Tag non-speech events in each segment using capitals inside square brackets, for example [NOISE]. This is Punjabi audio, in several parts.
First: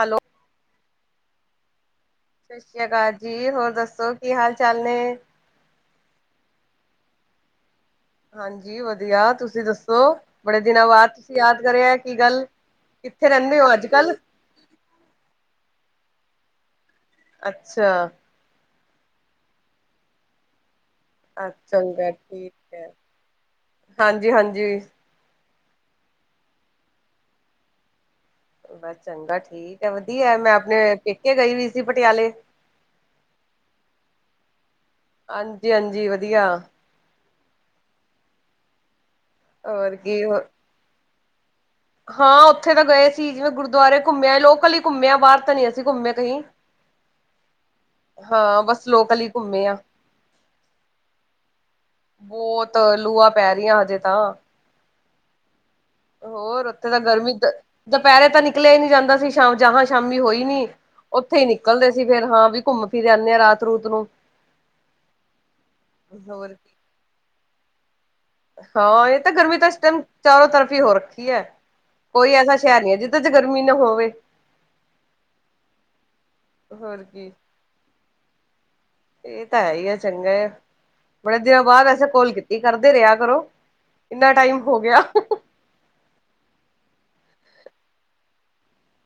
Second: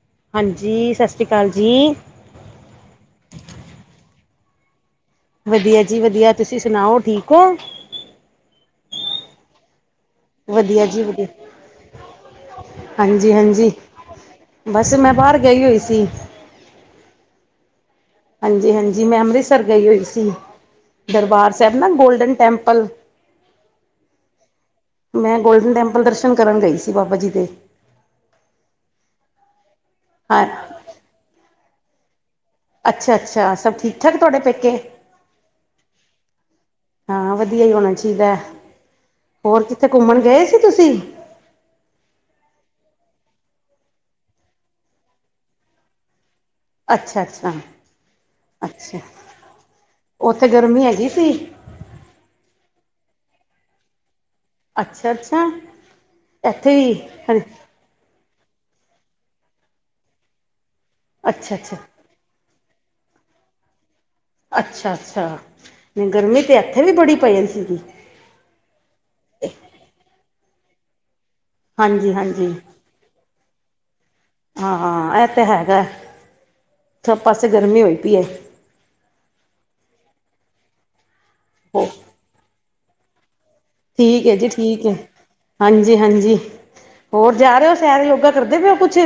ਹੈਲੋ। ਹਾਂਜੀ ਸਤਿ ਸ਼੍ਰੀ ਅਕਾਲ ਜੀ, ਸਤਿ ਸ੍ਰੀ ਅਕਾਲ ਜੀ ਹੋਰ ਦੱਸੋ, ਕੀ ਹਾਲ ਚਾਲ ਨੇ? ਵਧੀਆ ਜੀ ਵਧੀਆ ਤੁਸੀਂ ਸੁਣਾਓ ਠੀਕ ਹੋ? ਹਾਂਜੀ ਵਧੀਆ ਤੁਸੀਂ ਦੱਸੋ? ਬੜੇ ਵਧੀਆ ਦਿਨਾਂ ਬਾਅਦ ਤੁਸੀਂ ਯਾਦ ਕਰਿਆ ਕੀ ਗੱਲ, ਕਿੱਥੇ ਰਹਿੰਦੇ ਹਾਂਜੀ-ਹਾਂਜੀ ਹੋ ਅੱਜ ਕੱਲ? ਬਸ ਮੈਂ ਬਾਹਰ ਗਈ ਹੋਈ ਸੀ। ਅੱਛਾ, ਹਾਂਜੀ-ਹਾਂਜੀ ਮੈਂ ਅੰਮ੍ਰਿਤਸਰ ਗਈ ਹੋਈ ਸੀ। ਅੱਛਾ, ਦਰਬਾਰ ਸਾਹਿਬ ਨਾ ਚੰਗਾ ਗੋਲਡਨ ਠੀਕ ਹੈ। ਟੈਂਪਲ ਹਾਂਜੀ ਹਾਂਜੀ, ਮੈਂ ਗੋਲਡਨ ਟੈਂਪਲ ਦਰਸ਼ਨ ਕਰਨ ਗਈ ਸੀ ਬਾਬਾ ਜੀ ਦੇ। ਬਸ ਚੰਗਾ ਠੀਕ ਹੈ ਵਧੀਆ ਹਾਂ ਮੈਂ ਆਪਣੇ ਪੇਕੇ ਗਈ ਵੀ ਸੀ ਪਟਿਆਲੇ। ਅੱਛਾ-ਅੱਛਾ ਸਭ ਠੀਕ-ਠਾਕ ਤੁਹਾਡੇ ਪੇਕੇ। ਹਾਂਜੀ-ਹਾਂਜੀ ਵਧੀਆ। ਹਾਂ ਵਧੀਆ ਹੀ ਹੋਣਾ ਚਾਹੀਦਾ ਹੋਰ ਕਿੱਥੇ ਘੁੰਮਣ ਗਏ ਸੀ ਤੁਸੀਂ? ਹਾਂ ਉੱਥੇ ਤਾਂ ਗਏ ਸੀ ਜਿਵੇਂ ਗੁਰਦੁਆਰੇ ਘੁੰਮਿਆ ਲੋਕਲ ਹੀ ਘੁੰਮਿਆ ਬਾਹਰ ਤਾਂ ਨੀ ਅਸੀਂ ਘੁੰਮਿਆ ਕਹੀ। ਅੱਛਾ-ਅੱਛਾ। ਬਸ ਅੱਛਾ, ਲੋਕਲ ਹੀ ਘੁੰਮੇ ਆ, ਉਥੇ ਗਰਮੀ ਹੈਗੀ ਸੀ? ਬਹੁਤ ਲੂਆ ਪੈ ਰਹੀਆਂ ਹਜੇ ਤਾਂ। ਅੱਛਾ-ਅੱਛਾ। ਹੋਰ ਉੱਥੇ ਤਾਂ ਗਰਮੀ ਦੁਪਹਿਰੇ ਤਾਂ ਨਿਕਲਿਆ ਹੀ ਨਹੀ ਜਾਂਦਾ ਸੀ ਸ਼ਾਮ ਜਹਾਂ ਸ਼ਾਮੀ ਹੋਈ ਨੀ। ਉੱਥੇ ਹੀ ਅੱਛਾ ਅੱਛਾ ਨਿਕਲਦੇ ਸੀ ਫੇਰ ਹਾਂ ਵੀ ਘੁੰਮ ਫਿਰ ਆਨੇ ਆ ਰਾਤ ਰੂਤ ਨੂੰ। ਅੱਛਾ-ਅੱਛਾ ਨਹੀਂ ਗਰਮੀ ਹੋਰ ਤਾਂ ਇੱਥੇ ਕੀ ਵੀ ਬੜੀ ਪਏ ਸੀਗੀ। ਹਾਂ ਇਹ ਤਾਂ ਗਰਮੀ ਤਾਂ ਇਸ ਟਾਈਮ ਚਾਰੋ ਤਰਫ ਹੀ ਹੋ ਰੱਖੀ। ਕੋਈ ਹਾਂਜੀ-ਹਾਂਜੀ ਐਸਾ ਸ਼ਹਿਰ ਨੀ ਹੈ ਜਿਹਦੇ ਚ ਗਰਮੀ ਨਾ ਹੋਵੇ। ਹਾਂ ਇਹ ਤੇ ਹੋਰ ਹੈਗਾ ਕੀ ਪਾਸੇ ਗਰਮੀ ਹੋਈ ਪਈ ਐ ਇਹ ਤਾਂ ਹੈ ਹੀ ਆ ਚੰਗਾ ਬੜੇ ਦਿਨਾਂ ਹੋ ਬਾਅਦ ਐਸੇ ਕੋਲ ਕੀਤੀ ਕਰਦੇ ਰਿਹਾ ਕਰੋ। ਠੀਕ ਇੰਨਾ ਹੈ ਜੀ ਟਾਈਮ ਹੋ ਠੀਕ ਹੈ ਗਿਆ ਹਾਂਜੀ-ਹਾਂਜੀ ਹੋਰ। ਜਾ ਰਹੇ ਹੋ ਸੈਰ ਯੋਗਾ ਕਰਦੇ ਪਏਓ ਕੁੱਛ?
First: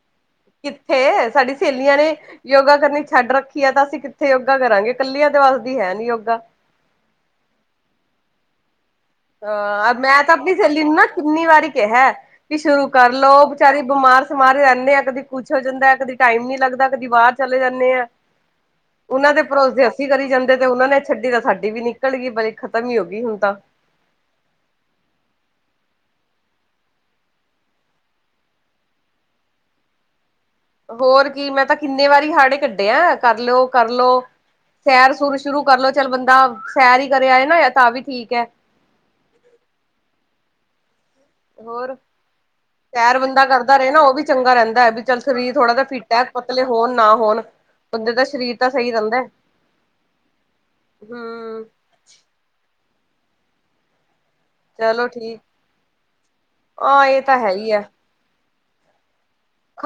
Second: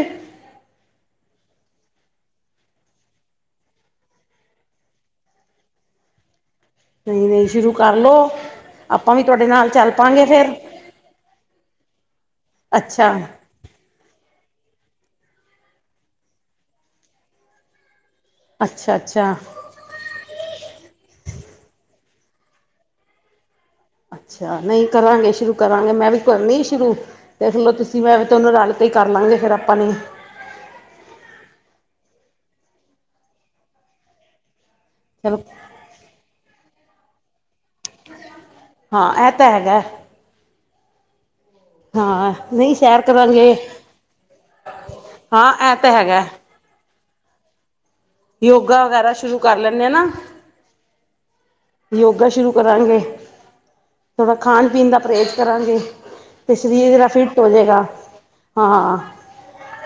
ਕਿੱਥੇ ਸਾਡੀ ਸਹੇਲੀਆਂ ਨੇ ਯੋਗਾ ਕਰਨੀ ਛੱਡ ਰੱਖੀ ਹੈ ਤਾਂ ਅਸੀਂ ਕਿੱਥੇ ਯੋਗਾ ਕਰਾਂਗੇ ਕੱਲੀਆਂ। ਵਸਦੀ ਹੈ ਨੀ ਯੋਗਾ। ਨਹੀਂ-ਨਹੀਂ ਸ਼ੁਰੂ ਕਰਲੋ। ਅਹ ਮੈਂ ਤਾਂ ਆਪਣੀ ਸਹੇਲੀ ਨੂੰ ਨਾ ਕਿੰਨੀ ਵਾਰੀ। ਕਿਹਾ ਕਿ ਸ਼ੁਰੂ ਅੱਛਾ ਕਰ ਲਓ ਵਿਚਾਰੀ ਬਿਮਾਰ ਸਿਮਾਰ ਰਹਿੰਦੇ ਆ ਕਦੀ। ਕੁੱਛ ਹੋ ਜਾਂਦਾ ਕਦੀ ਟਾਈਮ ਨੀ ਲੱਗਦਾ, ਕਦੀ ਬਾਹਰ ਚਲੇ ਜਾਂਨੇ ਆ। ਅੱਛਾ-ਅੱਛਾ ਉਹਨਾਂ ਅੱਛਾ ਦੇ ਭਰੋਸੇ ਅਸੀ ਕਰੀ ਜਾਂਦੇ ਤੇ, ਉਹਨਾਂ ਨੇ ਛੱਡੀ ਤਾਂ, ਸਾਡੀ ਵੀ ਨੀ। ਨਿਕਲ ਗਈ ਬੜੀ ਖ਼ਤਮ ਹੀ ਹੋਗੀ ਹੁਣ ਤਾ। ਅੱਛਾ, ਨਹੀਂ ਕਰਾਂਗੇ ਸ਼ੁਰੂ ਕਰਾਂਗੇ ''ਮੈਂ ਵੀ ਕਰਨੀ ਸ਼ੁਰੂ ਦੇਖਲੋ, ਤੁਸੀਂ ਮੈਂ ਵੀ ਤੁਹਾਨੂੰ ਰਲਕੇ ਕਰ ਲਾਂਗੇ ਫੇਰ ਆਪਾਂ ਨੇ। ਹੋਰ ਕੀ, 'ਮੈਂ ਤਾਂ ਕਿੰਨੇ ਵਾਰੀ ਹਾੜੇ ਕੱਢੇਆ ਕਰਲੋ-ਕਰਲਓ। ਸੈਰ-ਸੁਰ ਚਲੋ ਸ਼ੁਰੂ ਕਰਲੋ, ਚੱਲ ਬੰਦਾ ਸੈਰ ਹੀ ਕਰ ਆਏ ਨਾ, ਤਾ, ਵੀ ਠੀਕ ਹੈ। ਹਾਂ। ਐ, ਤਾ ਹੈਗਾ। ਹੋਰ ਹਾਂ। ਨਹੀਂ ਸੈਰ ਬੰਦਾ ਕਰਾਂਗੇ ਕਰਦਾ ਰਹੇ ਨਾ, ਉਹ ਵੀ ਚੰਗਾ ਰਹਿੰਦਾ ਐ, ਵੀ, ਚੱਲ ਹਾਂ ਸਰੀਰ ਥੋੜ੍ਹਾ ਇਹ ਜਿਹਾ ਤਾਂ ਫਿੱਟ ਹੈ, ਹੈਗਾ ਪਤਲੇ ਹੋਣ ਨਾ ਹੋਣ ਬੰਦੇ ਦਾ ਸਰੀਰ ਤਾਂ ਯੋਗਾ ਸਹੀ ਵਗੈਰਾ ਰਹਿੰਦਾ ਸ਼ੁਰੂ ਕਰ ਲੈਂਨੇ ਆ ਨਾ। ਹਮ ਯੋਗਾ ਸ਼ੁਰੂ ਕਰਾਂਗੇ। ਥੋੜ੍ਹਾ ਖਾਣ-ਪੀਣ ਦਾ ਚਲੋ ਪਰਹੇਜ਼ ਠੀਕ ਕਰਾਂਗੇ ਤੇ, ਸ਼ਰੀਰ ਹਾਂ ਜਰਾ ਇਹ ਤਾਂ ਫਿਟ ਹੋ ਹੈ ਹੀ ਹੈ ਜੇਗਾ। ਹਾਂ।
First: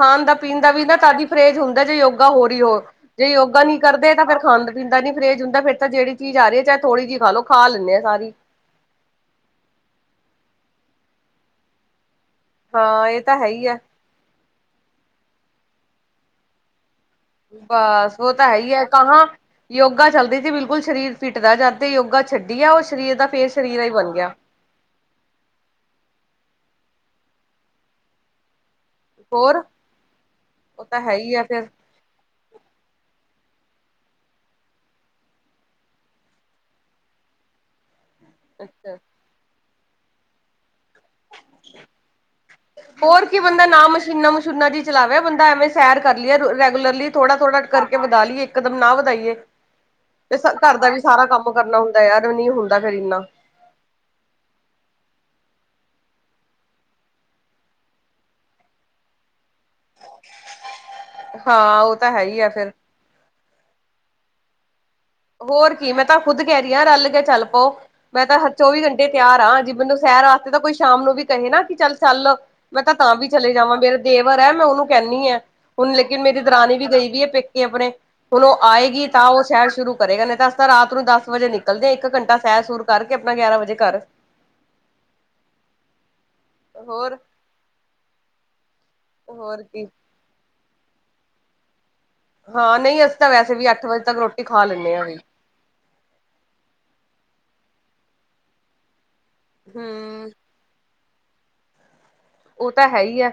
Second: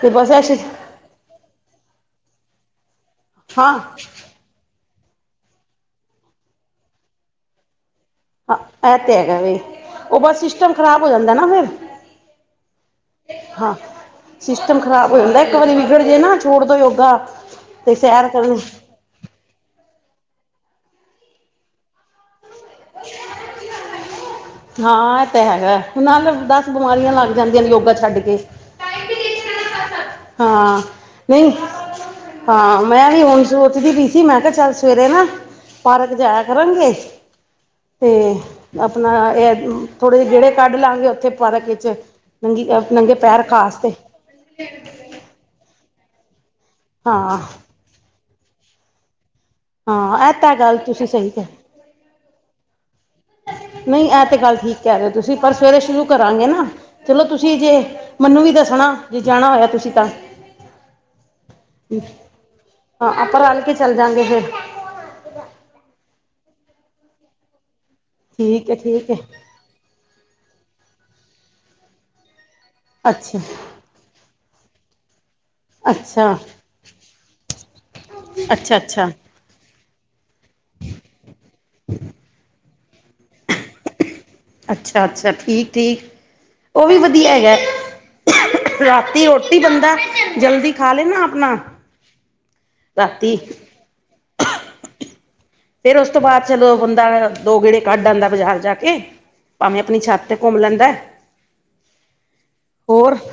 ਤੇ ਬਸ ਦਾ, ਐਸੇ ਪੀਣ ਦਾਵੀ ਨਾ ਤਦੀ ਪਰਹੇਜ਼ ਹੁੰਦਾ ਜੇ ਯੋਗਾ ਹੋ ਰਹੀ ਹੋ। ਜੇ ਯੋਗਾ ਹਾਂ ਨਹੀ ਕਰਦੇ ਤਾਂ ਫੇਰ ਖਾਣ ਦਾ ਇਦਾ ਨੀ ਪਰਹੇਜ ਹੁੰਦਾ ਫਿਰ ਤਾਂ, ਜਿਹੜੀ ਚੀਜ਼ ਆ ਰਹੀ ਥੋੜੀ ਜਿਹੀ ਖਾਲੋ ਖਾ ਲੈਂਨੇ ਹਾ ਸਾਰੇ। ਹੰ, ਐ, ਤੇ ਹੈਗਾ ਵੇ, ਉਹ ਬਸ ਸਿਸਟਮ ਖ਼ਰਾਬ ਹੋ ਜਾਂਦਾ ਨਾ ਫਿਰ। ਹਾਂ ਇਹ ਤਾਂ ਹੈ ਹੀ ਹਾਂ, ਹੈ ਸਿਸਟਮ ਖਰਾਬ ਹੋ ਜਾਂਦਾ ਇੱਕ ਵਾਰੀ ਵਿਗੜ ਜੇ ਨਾ, ਛੋੜ ਦੋ ਯੋਗਾ ਤੇ ਬਸ ਸੈਰ ਉਹ ਤਾਂ, ਕਰਨ ਹੈਹੀ ਹੈ, ਕਾਂਹਾ ਯੋਗਾ ਚੱਲਦੀ ਸੀ, ਬਿਲਕੁਲ। ਸਰੀਰ ਫਿਟ ਰਹਿ ਜਾ, ਤੇ, ਯੋਗਾ ਛੱਡ ਹਾਂ, ਐ, ਤੇ ਹੈਗਾ ਨਾਲ ਦੱਸ ਬਿਮਾਰੀਆਂ ਲੱਗ ਜਾਂਦੀਆਂ ਨੇ, ਯੋਗਾ ਛੱਡ ਕੇ। ਹੋਰ? ਹਾਂ, ਉਹ ਤਾਂ ਹੈ ਹੀ ਆ ਨਹੀਂ, ਫੇਰ ਹਾਂ ''ਮੈਂ ਵੀ ਹੁਣ ਸੋਚਦੀ ਪਈ ਸੀ, ਮੈਂ ਕਿਹਾ ਚੱਲ ਸਵੇਰੇ ਨਾ ਪਾਰਕ ਜਾਇਆ ਕਰਾਂਗੇ ਤੇ, ਅੱਛਾ ਆਪਨਾ ਇਹ ਥੋੜੇ ਜਹੇ ਗੇੜੇ ਚਲ ਲਾਂਗੇ ਉੱਥੇ ਪਤਾ ਕਿ ਨੰਗੀ ਨੰਗੇ ਪੈਰ ਘਾਸ ਤੇ ਚਲਾਵਿਆ ਬੰਦਾ ਐਵੇਂ, ਸੈਰ ਕਰ ਲਈਏ ਰੈਗੂਲਰਲੀ ਹਾਂ ਥੋੜਾ-ਥੋੜਾ ਕਰਕੇ ਵਧਾ ਲਈਏ, ਇੱਕਦਮ ਨਾ ਵਧਾਈਏ ਹਾਂ ਇਹ ਤੇ ਤਾਂ ਗੱਲ ਘਰ ਦਾ ਵੀ ਤੁਸੀਂ ਸਾਰਾ ਸਹੀ ਕਹਿ ਕੰਮ ਕਰਨਾ ਹੁੰਦਾ ਯਾਰ ਨਹੀਂ ਹੁੰਦਾ ਫੇਰ ਇੰਨਾ ਨਹੀਂ ਐ ਤੇ, ਗੱਲ ਠੀਕ ਕਹਿ ਰਹੇ ਓ ਤੁਸੀ, ਪਰ ਸਵੇਰੇ ਸ਼ੁਰੂ ਕਰਾਂਗੇ ਨਾ ਚਲੋ ਤੁਸੀਂ ਜੇ ਮੰਨੂ ਵੀ ਦੱਸਣਾ ਜੇ ਜਾਣਾ ਹੋਇਆ ਤੁਸੀਂ ਤਾਂ ਹਾਂ ਉਹ ਤਾਂ ਹੈ ਹੀ ਆ ਫੇਰ ਹਾਂ, ਆਪਾਂ ਰੱਲਕੇ ਚੱਲ ਜਾਂਗੇ ਫੇਰ। ਹੋਰ ਕੀ, ''ਮੈਂ ਤਾਂ ਖੁੱਦ ਕਹਿ ਰਹੀ ਹਾਂ ਰਲਕੇ ਚੱਲ ਪੋ ''ਮੈਂ ਤਾਂ ਹਰ ਠੀਕ ਹੈ ਚੌਵੀ-ਘੰਟੇ ਠੀਕ ਹੈ ਤਿਆਰ ਹਾਂ, ਜੇ, ਮੈਨੂੰ ਸੈਰ ਵਾਸਤੇ ਤਾਂ, ਕੋਈ ਸ਼ਾਮ ਨੂੰ ਵੀ ਕਹੇ ਨਾ ਕਿ, ਚੱਲ-ਚੱਲ ''ਮੈਂ ਤਾਂ, ਤਾਂ ਵੀ ਅੱਛਾ ਚਲੇ ਜਾਵਾਂ ਮੇਰਾ ਦੇਵਰ ਹੈ, ਮੈਂ ਉਹਨੂੰ ਕਹਿੰਦੀ ਹ ਹੁਣ ਲੇਕਿਨ ਅੱਛਾ ਮੇਰੀ ਦਰਾਣੀ ਵੀ ਗਈ ਵੀ ਹੈ ਪੇਕੇ ਆਪਣੇ ਕੋਲੋਂ ਅੱਛਾ ਆਏਗੀ ਅੱਛਾ ਤਾਂ ਉਹ ਸੈਰ ਸ਼ੁਰੂ ਕਰੇਗਾ ਨੇ ਤਾਂ ਅਸੀ ਤਾਂ, ਰਾਤ ਨੂੰ ਦੱਸ ਵਜੇ ਨਿਕਲਦੇ ਆ, ਇੱਕ ਘੰਟਾ ਸੈਰ- ਸੁਰ ਕਰਕੇ ਆਪਣਾ ਗਿਆਰਾਂ ਵਜੇ ਘਰ। ਅੱਛਾ-ਅੱਛਾ, ਠੀਕ-ਠੀਕ ਉਹ ਵੀ ਹੋਰ ਵਧੀਆ ਹੈਗਾ। ਰਾਤੀ ਰੋਟੀ ਹੋਰ ਕੀ ਬੰਦਾ ਜਲਦੀ ਖਾ ਲੇਨਾ ਆਪਨਾ ਹਾਂ, ਨਹੀਂ ਅਸੀਂ ਤਾਂ ਵੈਸੇ ਵੀ ਅੱਠ-ਵਜੇ ਤੱਕ ਰੋਟੀ ਖਾ ਲੈਂਨੇ ਆ, ਵੀ। ਫੇਰ, ਉਸ ਤੋਂ ਬਾਅਦ ਚਲੋ ਬੰਦਾ ਦੋ ਗੇੜੇ ਕੱਢ ਆਉਂਦਾ ਬਾਜ਼ਾਰ ਜਾਕੇ ਭਾਵੇਂ ਆਪਣੀ ਛੱਤ ਹਮ ਤੇ ਘੁੰਮ ਲੈਂਦਾ ਉਹ ਤਾਂ ਹੈ ਹੋਰ, ਹੀ ਹੈ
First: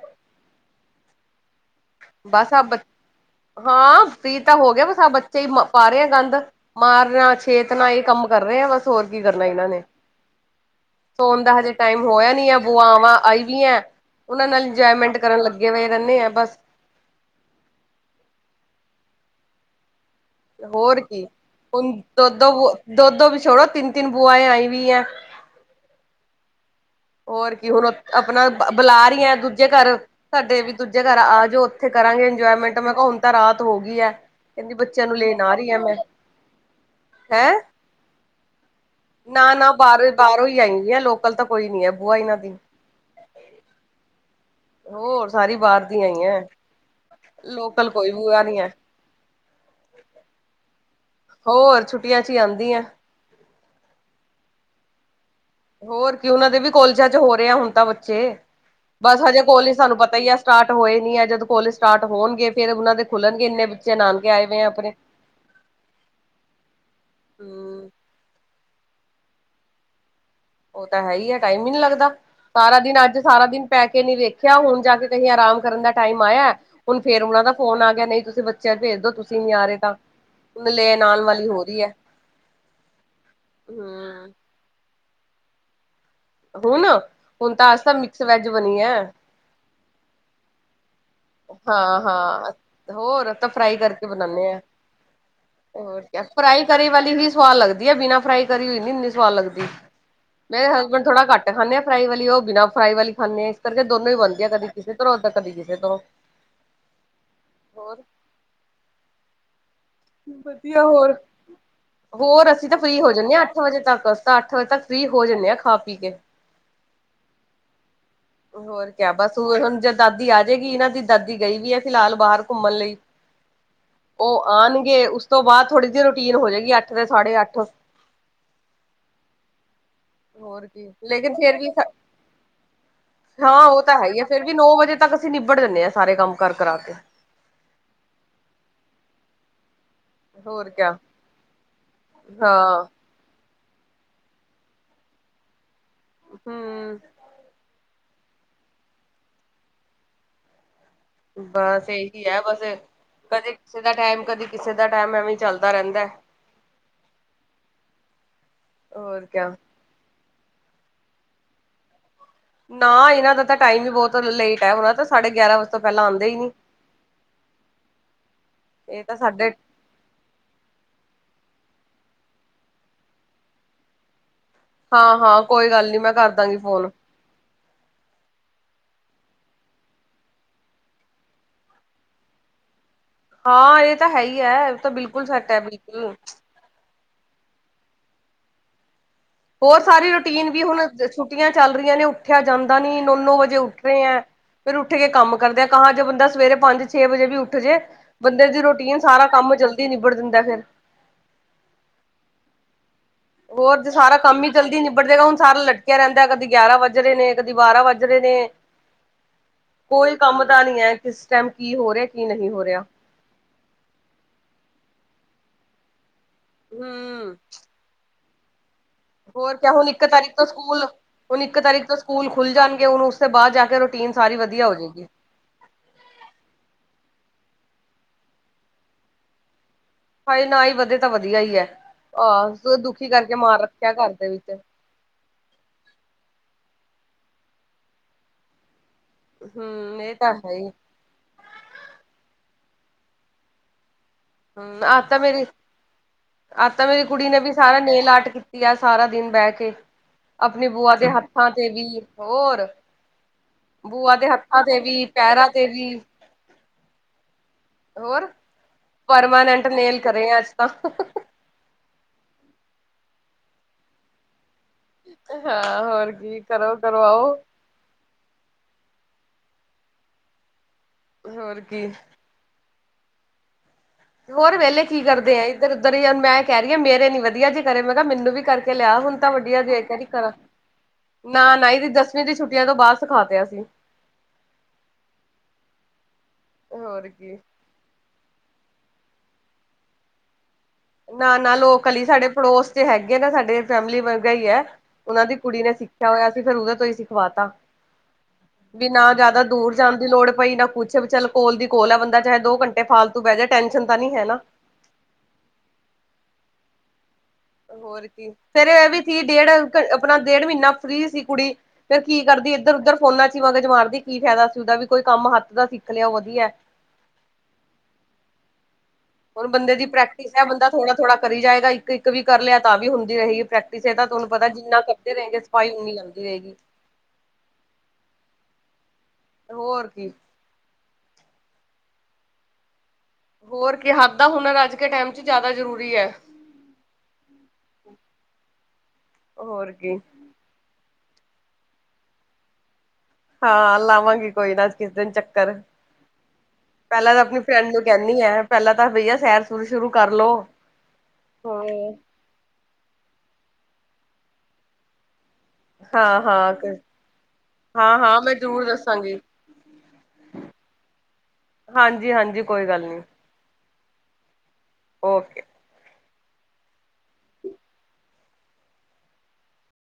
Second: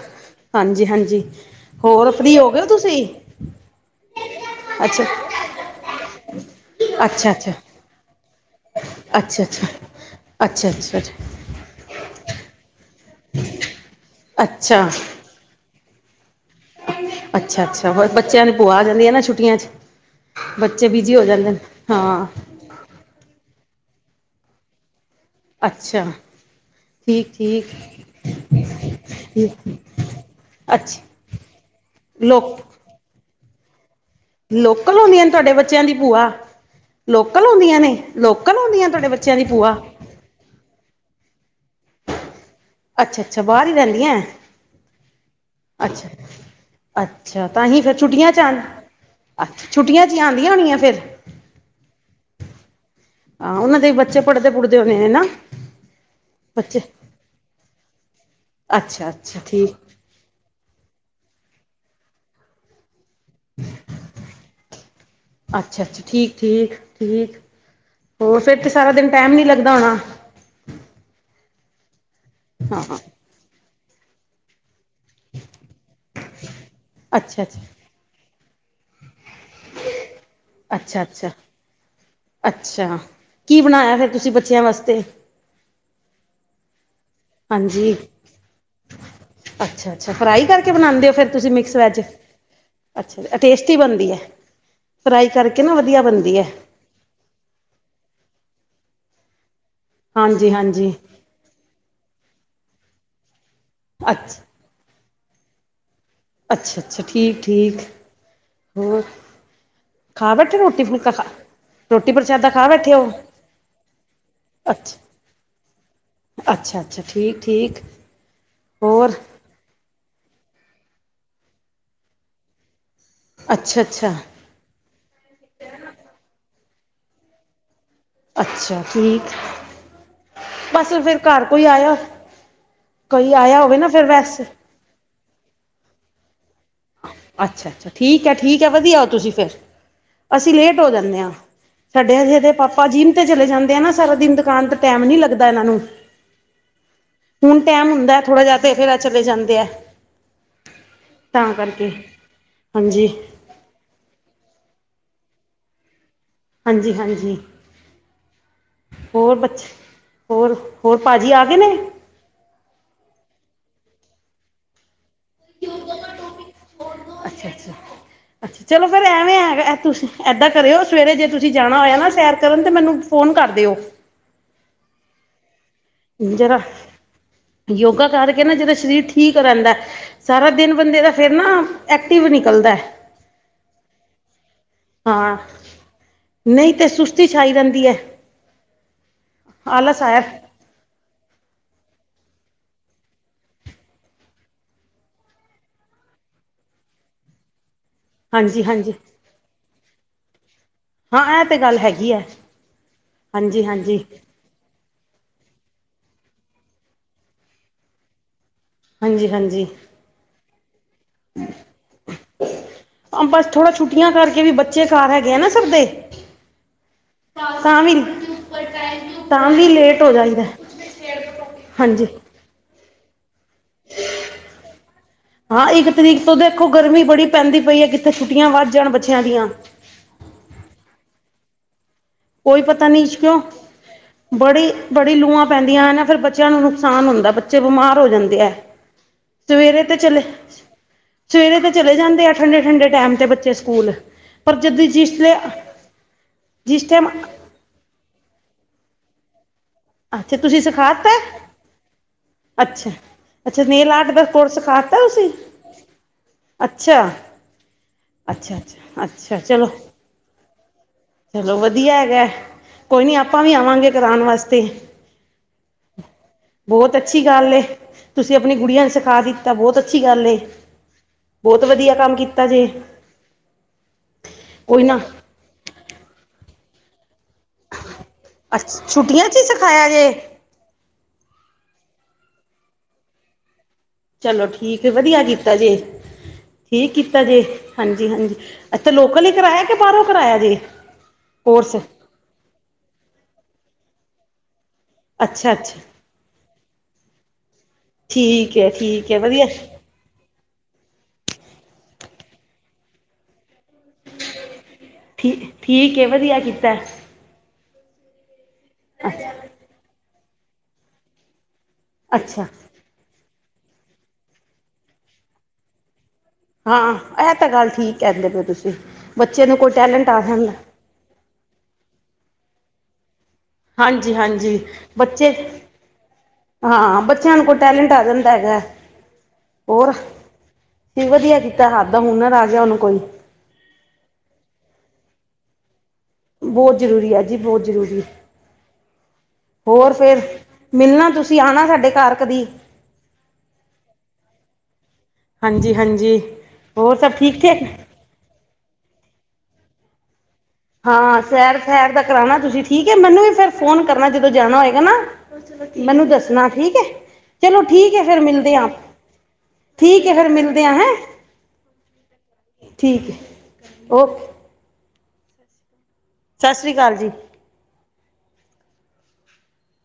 ਹਾਂਜੀ-ਹਾਂਜੀ। ਬਸ ਆਪ ਬ ਹਾਂ, ਫ੍ਰੀ ਤਾਂ, ਹੋ ਗਿਆ ਬਸ, ਅੱਛਾ ਆਪ ਬੱਚੇ ਹੀ ਪਾ ਰਹੇ ਆ ਗੰਦ ਅੱਛਾ ਮਾਰਨਾ, ਅੱਛਾ ਛੇਤਨਾ, ਇਹ ਕੰਮ ਕਰ ਰਹੇ ਆ ਬਸ ਹੋਰ ਕੀ ਅੱਛਾ ਕਰਨਾ ਇਹਨਾਂ ਨੇ ਅੱਛਾ ਅੱਛਾ ਸੋਣ ਦਾ ਹਜੇ ਟਾਈਮ ਹੋਇਆ ਨੀਆ ਬੋ ਵਾਂ ਆਈ ਵੀ ਹੈ, ਅੱਛਾ ਉਹਨਾਂ ਨਾਲ ਅੱਛਾ ਇੰਜੋਏਮੈਂਟ ਕਰਨ ਲੱਗੇ ਹੋਏ ਰਹਿੰਦੇ ਆ ਬਸ ਅੱਛਾ- ਅੱਛਾ ਹੋਰ ਬੱਚਿਆਂ ਦੀ ਭੂਆ ਆ ਜਾਂਦੀ ਹੈ ਨਾ ਛੁੱਟੀਆਂ'ਚ? ਹੋਰ ਕੀ, ਹੁਣ ਦੋ-ਦੋ ਵੀ ਛੋੜੋ, ਤਿੰਨ -ਤਿੰਨ ਬੁਆਏਂ ਆਈ ਵੀਂ ਆ ਅੱਛਾ। ਠੀਕ ਹੋਰ ਕੀ ਠੀਕ ਹੁਣ ਆਪਣਾ ਬੁਲਾ ਰਹੀ ਆ ਦੂਜੇ ਘਰ ਸਾਡੇ ਵੀ ਅੱਛਾ ਦੂਜੇ ਘਰ ਆ ਜਾਓ ਉੱਥੇ ਕਰਾਂਗੇ ਲੋਕ ਇੰਜੋਏਮੈਂਟ ਮੈਂ ਕਿਹਾ ਹੁਨ ਤਾਂ ਰਾਤ ਹੋ ਗਈ ਐ। ਲੋਕਲ ਹੁੰਦੀਆਂ ਨੇ ਤੁਹਾਡੇ ਬੱਚਿਆਂ ਦੀ ਭੂਆ? ਲੋਕਲ ਹੈਂ ਹੁੰਦੀਆਂ ਨੇ, ਲੋਕਲ ਹੁੰਦੀਆਂ ਨੇ ਤੁਹਾਡੇ ਬੱਚਿਆਂ ਦੀ ਨਾ ਨਾ ਭੂਆ? ਬਾਹਰ ਬਾਹਰੋਂ ਹੀ ਆਈ ਹੈ ਲੋਕਲ ਤਾਂ ਕੋਈ ਨੀ ਹੈ ਬੂਆ ਇਹਨਾਂ ਦੀ। ਅੱਛਾ-ਅੱਛਾ ਬਾਹਰ ਹੀ ਰਹਿੰਦੀਆਂ ਹੋਰ ਸਾਰੀ ਬਾਹਰ ਦੀ ਅੱਛਾ ਆਈ ਹੈ ਅ ਅੱਛਾ ਤਾਂਹੀਂ ਲੋਕਲ ਫਿਰ ਕੋਈ ਛੁੱਟੀਆਂ ਚ ਬੂਆ ਨੀ ਆਨ, ਹੈ ਅੱਛਾ ਛੁੱਟੀਆਂ ਚ ਆਂਦੀਆਂ ਹੋਣੀਆਂ ਫਿਰ ਹੋਰ ਛੁੱਟੀਆਂ ਚ ਹੀ ਆਂਦੀ ਐ। ਹਾਂ ਉਹਨਾਂ ਦੇ ਵੀ ਬੱਚੇ ਪੜ੍ਹਦੇ ਪੂੜਦੇ ਹੋਨੇ, ਹੈਨਾ? ਹੋਰ ਕੀ ਉਹਨਾਂ ਦੇ ਵੀ ਕੋਲਜਾਂ ਚ ਹੋ ਰੇ ਆ ਹੁਨ ਤਾਂ ਬੱਚੇ। ਅੱਛਾ ਬਸ ਅੱਛਾ ਹਜੇ ਠੀਕ ਕੋਲਜ਼ ਸਾਨੂੰ ਪਤਾ ਹੀ ਆ ਸਟਾਰਟ ਹੋਏ ਨੀ ਐ, ਜਦੋਂ ਕੋਲਜ਼ ਸਟਾਰਟ ਹੋਨਗੇ ਫੇਰ ਉਹਨਾਂ ਦੇ ਖੁੱਲਨਗੇ ਇੰਨੇ ਬੱਚੇ ਨਾਨਕੇ ਆਏ ਨੇ ਆਪਨੇ। ਅੱਛਾ-ਅੱਛਾ, ਠੀਕ-ਠੀਕ, ਠੀਕ ਹਮ ਹੋਰ ਫਿਰ ਤੇ ਸਾਰਾ ਦਿਨ ਟਾਈਮ ਨੀ ਲੱਗਦਾ ਹੋਨਾ। ਨੀ ਲੱਗਦਾ, ਸਾਰਾ ਹਾਂ ਹਾਂ ਦਿਨ ਅੱਜ ਸਾਰਾ ਦਿਨ ਪੈ ਕੇ ਨੀ ਵੇਖਿਆ ਹੁਨ ਜਾ [UNINTELLIGIBLE] ਆਰਾਮ ਕਰਨ ਦਾ ਟਾਈਮ ਆਇਆ, ਹੁਨ ਫੇਰ ਉਹਨਾਂ ਅੱਛਾ ਦਾ ਅੱਛਾ ਫੋਨ ਆ ਗਿਆ ਨਹੀਂ ਤੁਸੀਂ ਬੱਚਿਆਂ ਭੇਜ ਦੋ ਤੁਸ ਨਹੀਂ ਆ ਰਹੇ ਤਾਂ ਉਹਨੂੰ ਅੱਛਾ ਲੈਨ ਆਨ ਅੱਛਾ ਵਾਲੀ ਹੋ ਰਹੀ ਹੈ, ਅੱਛਾ ਕੀ ਬਣਾਇਆ ਫਿਰ ਹੂੰ। ਤੁਸੀਂ ਬੱਚਿਆਂ ਵਾਸਤੇ ਹੁਨ, ਹੁਨ ਤਾਂ ਅਜ ਤਾਂ ਹਾਂਜੀ ਮਿਕਸ ਵੈਜ ਬਨੀ ਹੈ। ਅੱਛਾ ਅੱਛਾ ਫਰਾਈ ਕਰਕੇ ਬਣਾਉਂਦੇ ਹੋ ਫਿਰ ਤੁਸੀਂ ਮਿਕਸ ਵੈਜ ਹਾਂ-ਹਾਂ, ਹੋਰ ਅੱਛਾ ਤਾਂ ਟੇਸਟੀ ਫਰਾਈ ਕਰਕੇ ਬਣਦੀ ਹੈ ਬਨਾਨੇ ਆਂ। ਫਰਾਈ ਕਰਕੇ ਨਾ ਹੋਰ ਵਧੀਆ ਕਿਆ, ਬਣਦੀ ਹੈ ਫਰਾਈ ਕਰੀ ਵਾਲੀ ਹੀ ਸਵਾਦ ਲੱਗਦੀ ਐ ਬਿਨਾਂ ਫਰਾਈ ਕਰੀ ਹੋਈ ਨੀ ਇੰਨੀ ਸਵਾਦ ਲੱਗਦੀ, ਹਾਂਜੀ ਮੇਰੇ ਹਾਂਜੀ ਹਸਬੈਂਡ ਥੋੜਾ ਘੱਟ ਖਾਂਦੇ ਆ ਫਰਾਈ ਵਾਲੀ ਉਹ ਬਿਨਾਂ ਫਰਾਈ ਵਾਲੀ ਖਾਨੇ ਹਾਂ ਇਸ ਕਰਕੇ ਦੋਨੋ ਹੀ ਬਨਦੀ ਆ, ਕਦੀ ਕਿਸੇ ਤਰੋਂ ਕਦੀ ਕਿਸੇ ਤਰੋਂ। ਅੱਛਾ-ਅੱਛਾ, ਠੀਕ-ਠੀਕ ਹੋਰ? ਖਾ ਬੈਠੇ ਰੋਟੀ ਵਧੀਆ ਫੁਲਕਾ ਹੋਰ ਖਾ ਰੋਟੀ ਪ੍ਰਸ਼ਾਦਾ ਹੋਰ ਖਾ ਅਸੀਂ ਤਾਂ ਬੈਠੇ ਫ੍ਰਰੀ ਹੋ ਜਾਨੇ ਹਾਂ ਅੱਠ ਵਜੇ ਤੱਕ, ਅਸੀਂ ਤਾਂ ਅੱਠ ਵਜੇ ਤੱਕ ਅੱਛਾ ਫ੍ਰਰੀ ਹੋ ਜਾਂਦੇ ਹਾਂ ਖਾ ਪੀ ਕੇ। ਅੱਛਾ- ਅੱਛਾ, ਠੀਕ-ਠੀਕ। ਹੋਰ ਕਿਆ ਬਸ ਹੁਨ ਜੇ ਦਾਦੀ ਆ ਜਾਏਗੀ, ਇਹਨਾਂ ਦੀ ਦਾਦੀ ਗਈ ਵੀ ਹੈ ਫਿਲਹਾਲ ਬਾਹਰ ਘੁੰਮਣ ਲਈ। ਅੱਛਾ-ਅੱਛਾ। ਉਹ ਆਉਣਗੇ ਉਸ ਤੋਂ ਬਾਅਦ ਥੋੜੀ ਜਿਹੀ ਰੂਟੀਨ ਹੋ ਜਾਏਗੀ ਅੱਠ ਦੇ ਸਾਢੇ ਅੱਠ। ਅੱਛਾ, ਠੀਕ। ਹੋਰ ਕੀ ਬਸ ਫੇਰ ਲੇਕਿਨ ਘਰ ਕੋਈ ਵੀ ਆਇਆ, ਕੋਈ ਆਇਆ ਹਾਂ ਹੋਵੇ ਉਹ ਨਾ ਤਾਂ ਫਿਰ ਹੈ ਹੀ ਆ ਵੈਸੇ ਫੇਰ ਵੀ ਨੌ ਵਜੇ ਤੱਕ ਅਸੀਂ ਨਿਬੜ ਦੇਨੇ ਆਂ ਸਾਰੇ ਕੰਮ। ਕਾਰ ਕਰਾ ਕੇ ਅੱਛਾ-ਅੱਛਾ ਠੀਕ ਐ। ਅਸੀਂ ਹੋਰ ਲੇਟ ਹੋ ਕਿਆ ਜਾਨੇ ਆ, ਸਾਡੇ ਹਜੇ ਇਹਦੇ ਹਾਂ ਪਾਪਾ ਜਿੰਮ ਤੇ ਚਲੇ ਜਾਨ ਤੇ ਨਾ ਸਾਰਾ ਦਿਨ ਦੁਕਾਨ ਤੇ ਟਾਈਮ ਨੀ ਲੱਗਦਾ ਇਹਨਾਂ ਨੂੰ ਹਮ ਹੁਨ ਟਾਈਮ ਹੁੰਦਾ ਐ। ਥੋੜਾ ਜਿਹਾ ਤੇ ਫੇਰ ਐ ਚਲੇ ਜਾਂਦੇ ਐ। ਬਸ ਇਹੀ ਐ ਬਸ, ਕਦੇ ਕਿਸੇ ਦਾ ਟਾਈਮ, ਕਦੇ ਕਿਸੇ ਦਾ ਦਾ ਟਾਈਮ ਐਵੇਂ ਚਲਦਾ ਰਹਿੰਦਾ। ਹਾਂਜੀ-ਹਾਂਜੀ, ਹੋਰ ਬੱਚੇ ਹੋਰ? ਹੋਰ ਭਾਜੀ ਆ ਗਏ ਨੇ? ਨਾ ਇਹਨਾਂ ਦਾ ਤਾਂ ਟਾਈਮ ਵੀ ਬਹੁਤ ਲੇਟ ਹੈ, ਉਹਨਾਂ ਤਾਂ ਸਾਢੇ ਗਿਆਰਾਂ ਵਜੇ ਤੋਂ ਪਹਿਲਾਂ ਆਂਦੇ ਹੀ ਨੀ। ਅੱਛਾ-ਅੱਛਾ, ਅੱਛਾ ਚਲੋ ਫਿਰ ਇਹ ਤਾਂ ਐਵੇਂ ਸਾਡੇ ਹੈਂਗਾ ਐ ਤੁਸੀਂ ਇਦਾਂ ਕਰਿਓ ਸਵੇਰੇ ਜੇ ਤੁਸੀਂ ਤੁਸੀਂ ਜਾਣਾ ਹੋਇਆ ਨਾ ਸੈਰ ਕਰਨ ਤੇ ਮੈਨੂੰ ਫੋਨ ਕਰ ਦਿਓ। ਹਾਂ-ਹਾਂ, ਕੋਈ ਗੱਲ ਨਹੀਂ ਮੈਂ ਕਰ ਦਾਂਗੀ ਜਰਾ ਫੋਨ। ਯੋਗਾ ਕਰਕੇ ਨਾ ਜਿਹੜਾ ਸਰੀਰ ਠੀਕ ਰਹਿੰਦਾ, ਸਾਰਾ ਦਿਨ ਬੰਦੇ ਦਾ ਫਿਰ ਨਾ ਐਕਟਿਵ ਨਿਕਲਦਾ ਐ। ਹਾਂ ਇਹ ਤਾਂ ਹੈ ਹੀ ਹੈ ਇਹ ਤਾਂ ਬਿਲਕੁਲ ਹਾਂ, ਸੈੱਟ ਹੈ ਬਿਲਕੁਲ ਨਹੀਂ ਤੇ ਸੁਸਤੀ ਛਾਈ ਰਹਿੰਦੀ ਐ। ਹੋਰ ਸਾਰੀ ਆਇਆ ਰੂਟੀਨ ਵੀ ਹੁਨ ਛੁ ਛੁੱਟੀਆਂ ਚੱਲ ਰਹੀਆਂ ਨੇ ਉਠਿਆ ਜਾਂਦਾ ਨੀ ਨੋ ਨੋ ਵਜੇ ਉੱਠ ਰਹੇ ਹੈਂ। ਫਿਰ ਉੱਠ ਕੇ ਕੰਮ ਕਰਦੇ ਆ ਹਾਂ ਜੈ ਬੰਦਾ ਸਵੇਰੇ ਪੰਜ ਛੇ ਵਜੇ ਵੀ ਉੱਠ ਜੇ ਬੰਦੇ ਦੀ ਹਾਂਜੀ ਹਾਂਜੀ ਰੂਟੀਨ ਸਾਰਾ ਕੰਮ ਜਲਦੀ ਨਿਬੜ ਜੰਦਾ ਫਿਰ। ਹਾਂ, ਇਹ ਤੇ ਗੱਲ ਹੈਗੀ ਹੈ। ਹਾਂਜੀ ਹੋਰ ਜੇ ਹਾਂਜੀ ਸਾਰਾ ਕੰਮ ਹੀ ਜਲਦੀ ਨਿਬੜ ਜਾਏਗਾ ਹੁਣ ਸਾਰਾ ਲ ਪਇਆ ਰਹਿੰਦਾ ਕਦੀ ਗਿਆਰਾਂ ਵੱਜ ਰੇ ਨੇ ਕਦੀ ਬਾਰਾਂ ਵੱਜ ਰੇ ਨੇ। ਹਾਂਜੀ-ਹਾਂਜੀ ਕੋਈ ਕੰਮ ਤਾਂ ਨਹੀਂ ਹੈ ਕਿਸ ਟਾਈਮ ਕੀ ਹੋ ਰਿਹਾ ਕੀ ਨਹੀਂ ਹੋ ਰਿਹਾ। ਬ ਥੋੜਾ ਛੁੱਟੀਆਂ ਕਰਕੇ ਵੀ ਬੱਚੇ ਘਰ ਹੈਗੇ ਆ ਨਾ ਸਬਦੇ। ਹੂ ਤਾਂ ਹੋਰ ਵੀ ਕਿਆ ਹੁਣ ਲੇਟ ਇੱਕ ਹੋ ਤਾਰੀਕ ਜਾਈਦਾ ਤੋਂ ਸਕੂਲ ਹੁਣ ਇੱਕ ਤਾਰੀਕ ਤੋਂ ਹਾਂਜੀ ਸਕੂਲ ਖੁੱਲ ਜਾਣਗੇ ਹੁ ਹਾਂ। ਇੱਕ ਤਰੀਕ ਤੋਂ ਦੇਖੋ ਗਰਮੀ ਬੜੀ ਪੈਂਦੀ ਪਈ ਏ ਕਿੱਥੇ ਛੁੱਟੀਆਂ ਵੱਧ ਜਾਣ ਬੱਚਿਆਂ ਦੀਆਂ ਹਾਏ ਨਾ ਹੀ ਵਧੇ ਤਾਂ ਵਧੀਆ ਈ ਐ। ਕੋਈ ਪਤਾ ਨੀ ਇਸ ਕੂ, ਦੇ ਵਿੱਚ। ਬੜੀ-ਬੜੀ ਲੂਆਂ ਪੈਂਦੀਆਂ ਨੇ ਨਾ ਫੇਰ ਬੱਚਿਆਂ ਨੂੰ ਨੁਕਸਾਨ ਹੁੰਦਾ ਬੱਚੇ ਬਿਮਾਰ ਹੋ ਜਾਂਦੇ ਐ। ਸਵੇਰੇ ਤੇ ਹੂੰ ਇਹ ਚਲੇ ਤਾਂ ਹੈ ਹੀ। ਸਵੇਰੇ ਤੇ ਚਲੇ ਜਾਂਦੇ ਆ ਠੰਡੇ ਠੰਡੇ ਟਾਈਮ ਤੇ ਬੱਚੇ ਸਕੂਲ ਪਰ ਹੂੰ ਜਦ ਅੱਜ ਤਾਂ ਜਿਸ ਨੇ ਮੇਰੀ ਅੱਜ ਜਿਸ ਤਾਂ ਮੇਰੀ ਟਾਈਮ ਕੁੜੀ ਨੇ ਵੀ ਸਾਰਾ ਨੈਲ ਆਰਤ ਕੀਤੀ ਆ ਸਾਰਾ ਦਿਨ ਬਹਿ ਕੇ। ਅੱਛਾ ਤੁਸੀਂ ਆਪਣੀ ਸਿਖਾ ਬੂਆ ਦੇ ਤਾ ਹੱਥਾਂ ਤੇ ਵੀ ਹੋਰ ਅੱਛਾ ਅੱਛਾ ਨੇਲ ਆਰਟ ਬੂਆ ਦਾ ਦੇ ਕੋਰਸ ਹੱਥਾਂ ਤੇ ਸਿਖਾ ਵੀ ਤਾ ਤੁਸੀਂ ਪੈਰਾਂ ਤੇ ਵੀ ਅੱਛਾ। ਹੋਰ ਅੱਛਾ, ਅੱਛਾ, ਅੱਛਾ ਪਰਮਾਨੈਂਟ ਚਲੋ ਨੇਲ ਕਰੇ ਆ ਅੱਜ ਤਾਂ ਚਲੋ ਵਧੀਆ ਹੈਗਾ, ਕੋਈ ਨਹੀਂ ਆਪਾਂ ਵੀ ਆਵਾਂਗੇ ਕਰਾਨ ਵਾਸਤੇ ਹਾਂ ਤੇ ਹੋਰ ਕੀ ਕਰੋ ਬਹੁਤ ਅੱਛੀ ਕਰਵਾਓ ਗੱਲ ਏ, ਤੁਸੀਂ ਆਪਣੀ ਗੁੜੀਆਂ ਨੂੰ ਸਖ ਸਖਾ ਦਿੱਤਾ ਬਹੁਤ ਅੱਛੀ ਗੱਲ ਏ ਹੋਰ ਬਹੁਤ ਕੀ ਵਧੀਆ ਕੰਮ ਕੀਤਾ ਜੇ। ਤੇ ਹੋਰ ਵਿਹਲੇ ਕੋਈ ਨਾ ਕੀ ਕਰਦੇ ਆ ਇੱਧਰ ਉੱਧਰ ਹੀ ਮੈਂ ਕਹਿ ਰਹੀ ਹਾਂ ਮੇਰੇ ਨੀ ਵ ਵਧੀਆ ਜੇ ਕਰੇ ਮੈਂ ਕਿਹਾ ਮੈਨੂੰ ਵੀ ਕਰਕੇ ਅੱਛਾ ਲਿਆ ਹੁਣ ਛੁੱਟੀਆਂ ਤਾਂ ਚ ਹੀ ਵਧੀਆ ਜੇ ਸਿਖਾਇਆ ਕੀ ਕਰਾਂ ਨਾ, ਨਾ ਇਹਦੀ ਦਸਵੀਂ ਦੀ ਛੁੱਟੀਆਂ ਤੋਂ ਬਾਹਰ ਸਿਖਾ ਤਿਆ ਸੀ। ਚਲੋ ਠੀਕ ਵਧੀਆ। ਕੀਤਾ ਜੇ ਠੀਕ, ਹੋਰ ਕੀਤਾ ਕੀ ਜੇ ਹਾਂਜੀ, ਹਾਂਜੀ। ਅੱਛਾ ਲੋਕਲ ਹੀ ਕਰਵਾਇਆ ਕਿ ਬਾਹਰੋਂ ਕਰਾਇਆ ਜੇ। ਨਾ, ਨਾ ਕੋਰਸ ਲੋਕ ਹਲੀ ਸਾਡੇ ਪੜੋਸ ਤੇ ਹੈਗੇ ਨਾ। ਸਾਡੇ ਫੈਮਿਲੀ ਵਰਗਾ ਹੀ ਐ। ਉਹਨਾਂ ਦੀ ਅੱਛਾ ਕੁੜੀ ਨੇ ਅੱਛਾ। ਸਿੱਖਿਆ ਹੋਇਆ ਸੀ ਫਿਰ ਉਹਦੇ ਤੋਂ ਹੀ ਸਿਖਵਾ ਤਾ ਠੀਕ ਹੈ ਵੀ ਠੀਕ ਨਾ ਹੈ ਜਿਆਦਾ ਵਧੀਆ ਦੂਰ ਜਾਣ ਦੀ ਲੋੜ ਪਈ ਨਾ ਕੁੱਛ ਵੀ ਚੱਲ ਕੋਲ ਦੀ ਕੋਲ ਆ ਬੰਦਾ ਚਾਹੇ ਦੋ ਘੰਟੇ ਫਾਲਤੂ ਪੈ ਜਾਏ ਟੈਨਸ਼ਨ ਤਾਂ ਨਹੀਂ ਹੈ ਨਾ ਠੀ ਠੀਕ ਵਧੀਆ ਕੀਤਾ ਹੋਰ ਕੀ ਫੇਰ ਇਹ ਵੀ ਸੀ ਡੇਢ ਆਪਣਾ ਡੇਢ ਮਹੀਨਾ ਫ੍ਰਰੀ ਸੀ ਕੁੜੀ ਫੇਰ ਕੀ ਅੱਛਾ। ਕਰਦੀ ਇੱਧਰ-ਉੱਧਰ ਫੋਨਾ ਚ ਹੀ ਮਗਜ ਮਾਰਦੀ, ਕੀ ਫਾਇਦਾ ਸੀ ਉਹਦਾ ਵੀ ਕੋਈ ਕੰਮ ਹੱਥ ਦਾ ਸਿੱਖ ਲਿਆ ਵਧੀਆ ਹਾਂ। ਇਹ ਤਾਂ ਗੱਲ ਠੀਕ ਕਰ ਦੇ ਪੈ ਤੁਸੀਂ ਬੱਚੇ ਹੁਣ ਨੂੰ ਕੋਈ ਬੰਦੇ ਦੀ ਟੈਲੈਂਟ ਆ ਪ੍ਰੈਕਟਿਸ ਹੈ। ਜਾਂਦਾ ਬੰਦਾ ਥੋੜਾ ਥੋੜਾ ਕਰੀਏਗਾ ਇੱਕ, ਇੱਕ ਵੀ ਕਰ ਲਿਆ ਤਾਂ ਵੀ ਹੁੰਦੀ ਰਹੀ। ਪ੍ਰੈਕਟਿਸ ਹੈ। ਤਾਂ ਹਾਂਜੀ ਤੁਹਾਨੂੰ ਪਤਾ ਹਾਂਜੀ ਜਿੰਨਾ ਕਰਦੇ ਬੱਚੇ ਰਹੇਣਗੇ ਸਫਾਈ ਓਨੀ ਆਉਂਦੀ ਰਹੇਗੀ। ਹਾਂ ਬੱਚਿਆਂ ਨੂੰ ਕੋਈ ਟੈਲੈਂਟ ਆ ਜਾਂਦਾ ਹੈਗਾ ਹੋਰ ਕੀ। ਕੀ ਵਧੀਆ ਕੀਤਾ ਹੱਥ ਦਾ ਹੁਨਰ ਆ ਗਿਆ ਉਹਨੂੰ ਕੋਈ ਹੋਰ ਕੀ ਹੱਥ ਦਾ ਹੁਨਰ ਅੱਜ ਕੇ ਟਾਈਮ ਜ਼ਿਆਦਾ ਜ਼ਰੂਰੀ ਐ। ਬਹੁਤ ਜ਼ਰੂਰੀ ਅ ਜੀ ਬਹੁਤ ਜ਼ਰੂਰੀ ਹੋਰ ਫੇਰ, ਮਿਲਣਾ ਤੁਸੀਂ ਆਣਾ ਸਾਡੇ ਘਰ ਕਦੀ ਹਾਂ ਲਾਵਾਂਗੀ। ਕੋਈ ਨਾ ਅੱਜ ਕਿਸ ਦਿਨ ਚੱਕਰ ਹਾਂਜੀ ਹਾਂਜੀ ਹੋਰ ਸਭ ਪਹਿਲਾਂ ਤਾਂ ਆਪਣੀ ਠੀਕ ਠਾਕ ਫਰੈਂਡ ਨੂੰ ਕਹਿੰਦੀ ਆ, ਪਹਿਲਾਂ ਤਾਂ ਬਈਆ ਸੈਰ-ਸੁਰ ਸ਼ੁਰੂ ਕਰ ਲੋੋ। ਹਾਂ ਸੈਰ, ਸੈਰ ਦਾ ਕਰਾਉਣਾ ਤੁਸੀਂ ਠੀਕ ਹੈ ਮੈਨੂੰ ਵੀ ਫਿਰ ਫੋਨ ਕਰਨਾ ਜਦੋਂ ਜਾਣਾ ਹੋਏਗਾ ਨਾ ਮੈਨੂੰ ਹਾਂ ਦੱਸਣਾ ਹਾਂ, ਠੀਕ ਹੈ। ਚਲੋ ਠੀਕ ਹਾਂ ਹੈ, ਫਿਰ ਹਾਂ ਮੈਂ ਮਿਲਦੇ ਜ਼ਰੂਰ ਆ ਦੱਸਾਂਗੀ। ਠੀਕ ਹੈ। ਫੇਰ ਮਿਲਦੇ ਆ ਹੈਂ। ਹਾਂਜੀ, ਹਾਂਜੀ। ਕੋਈ ਗੱਲ ਨੀ। ਓਕ ਓਕੇ ਸਤਿ ਸ਼੍ਰੀ ਅਕਾਲ ਜੀ।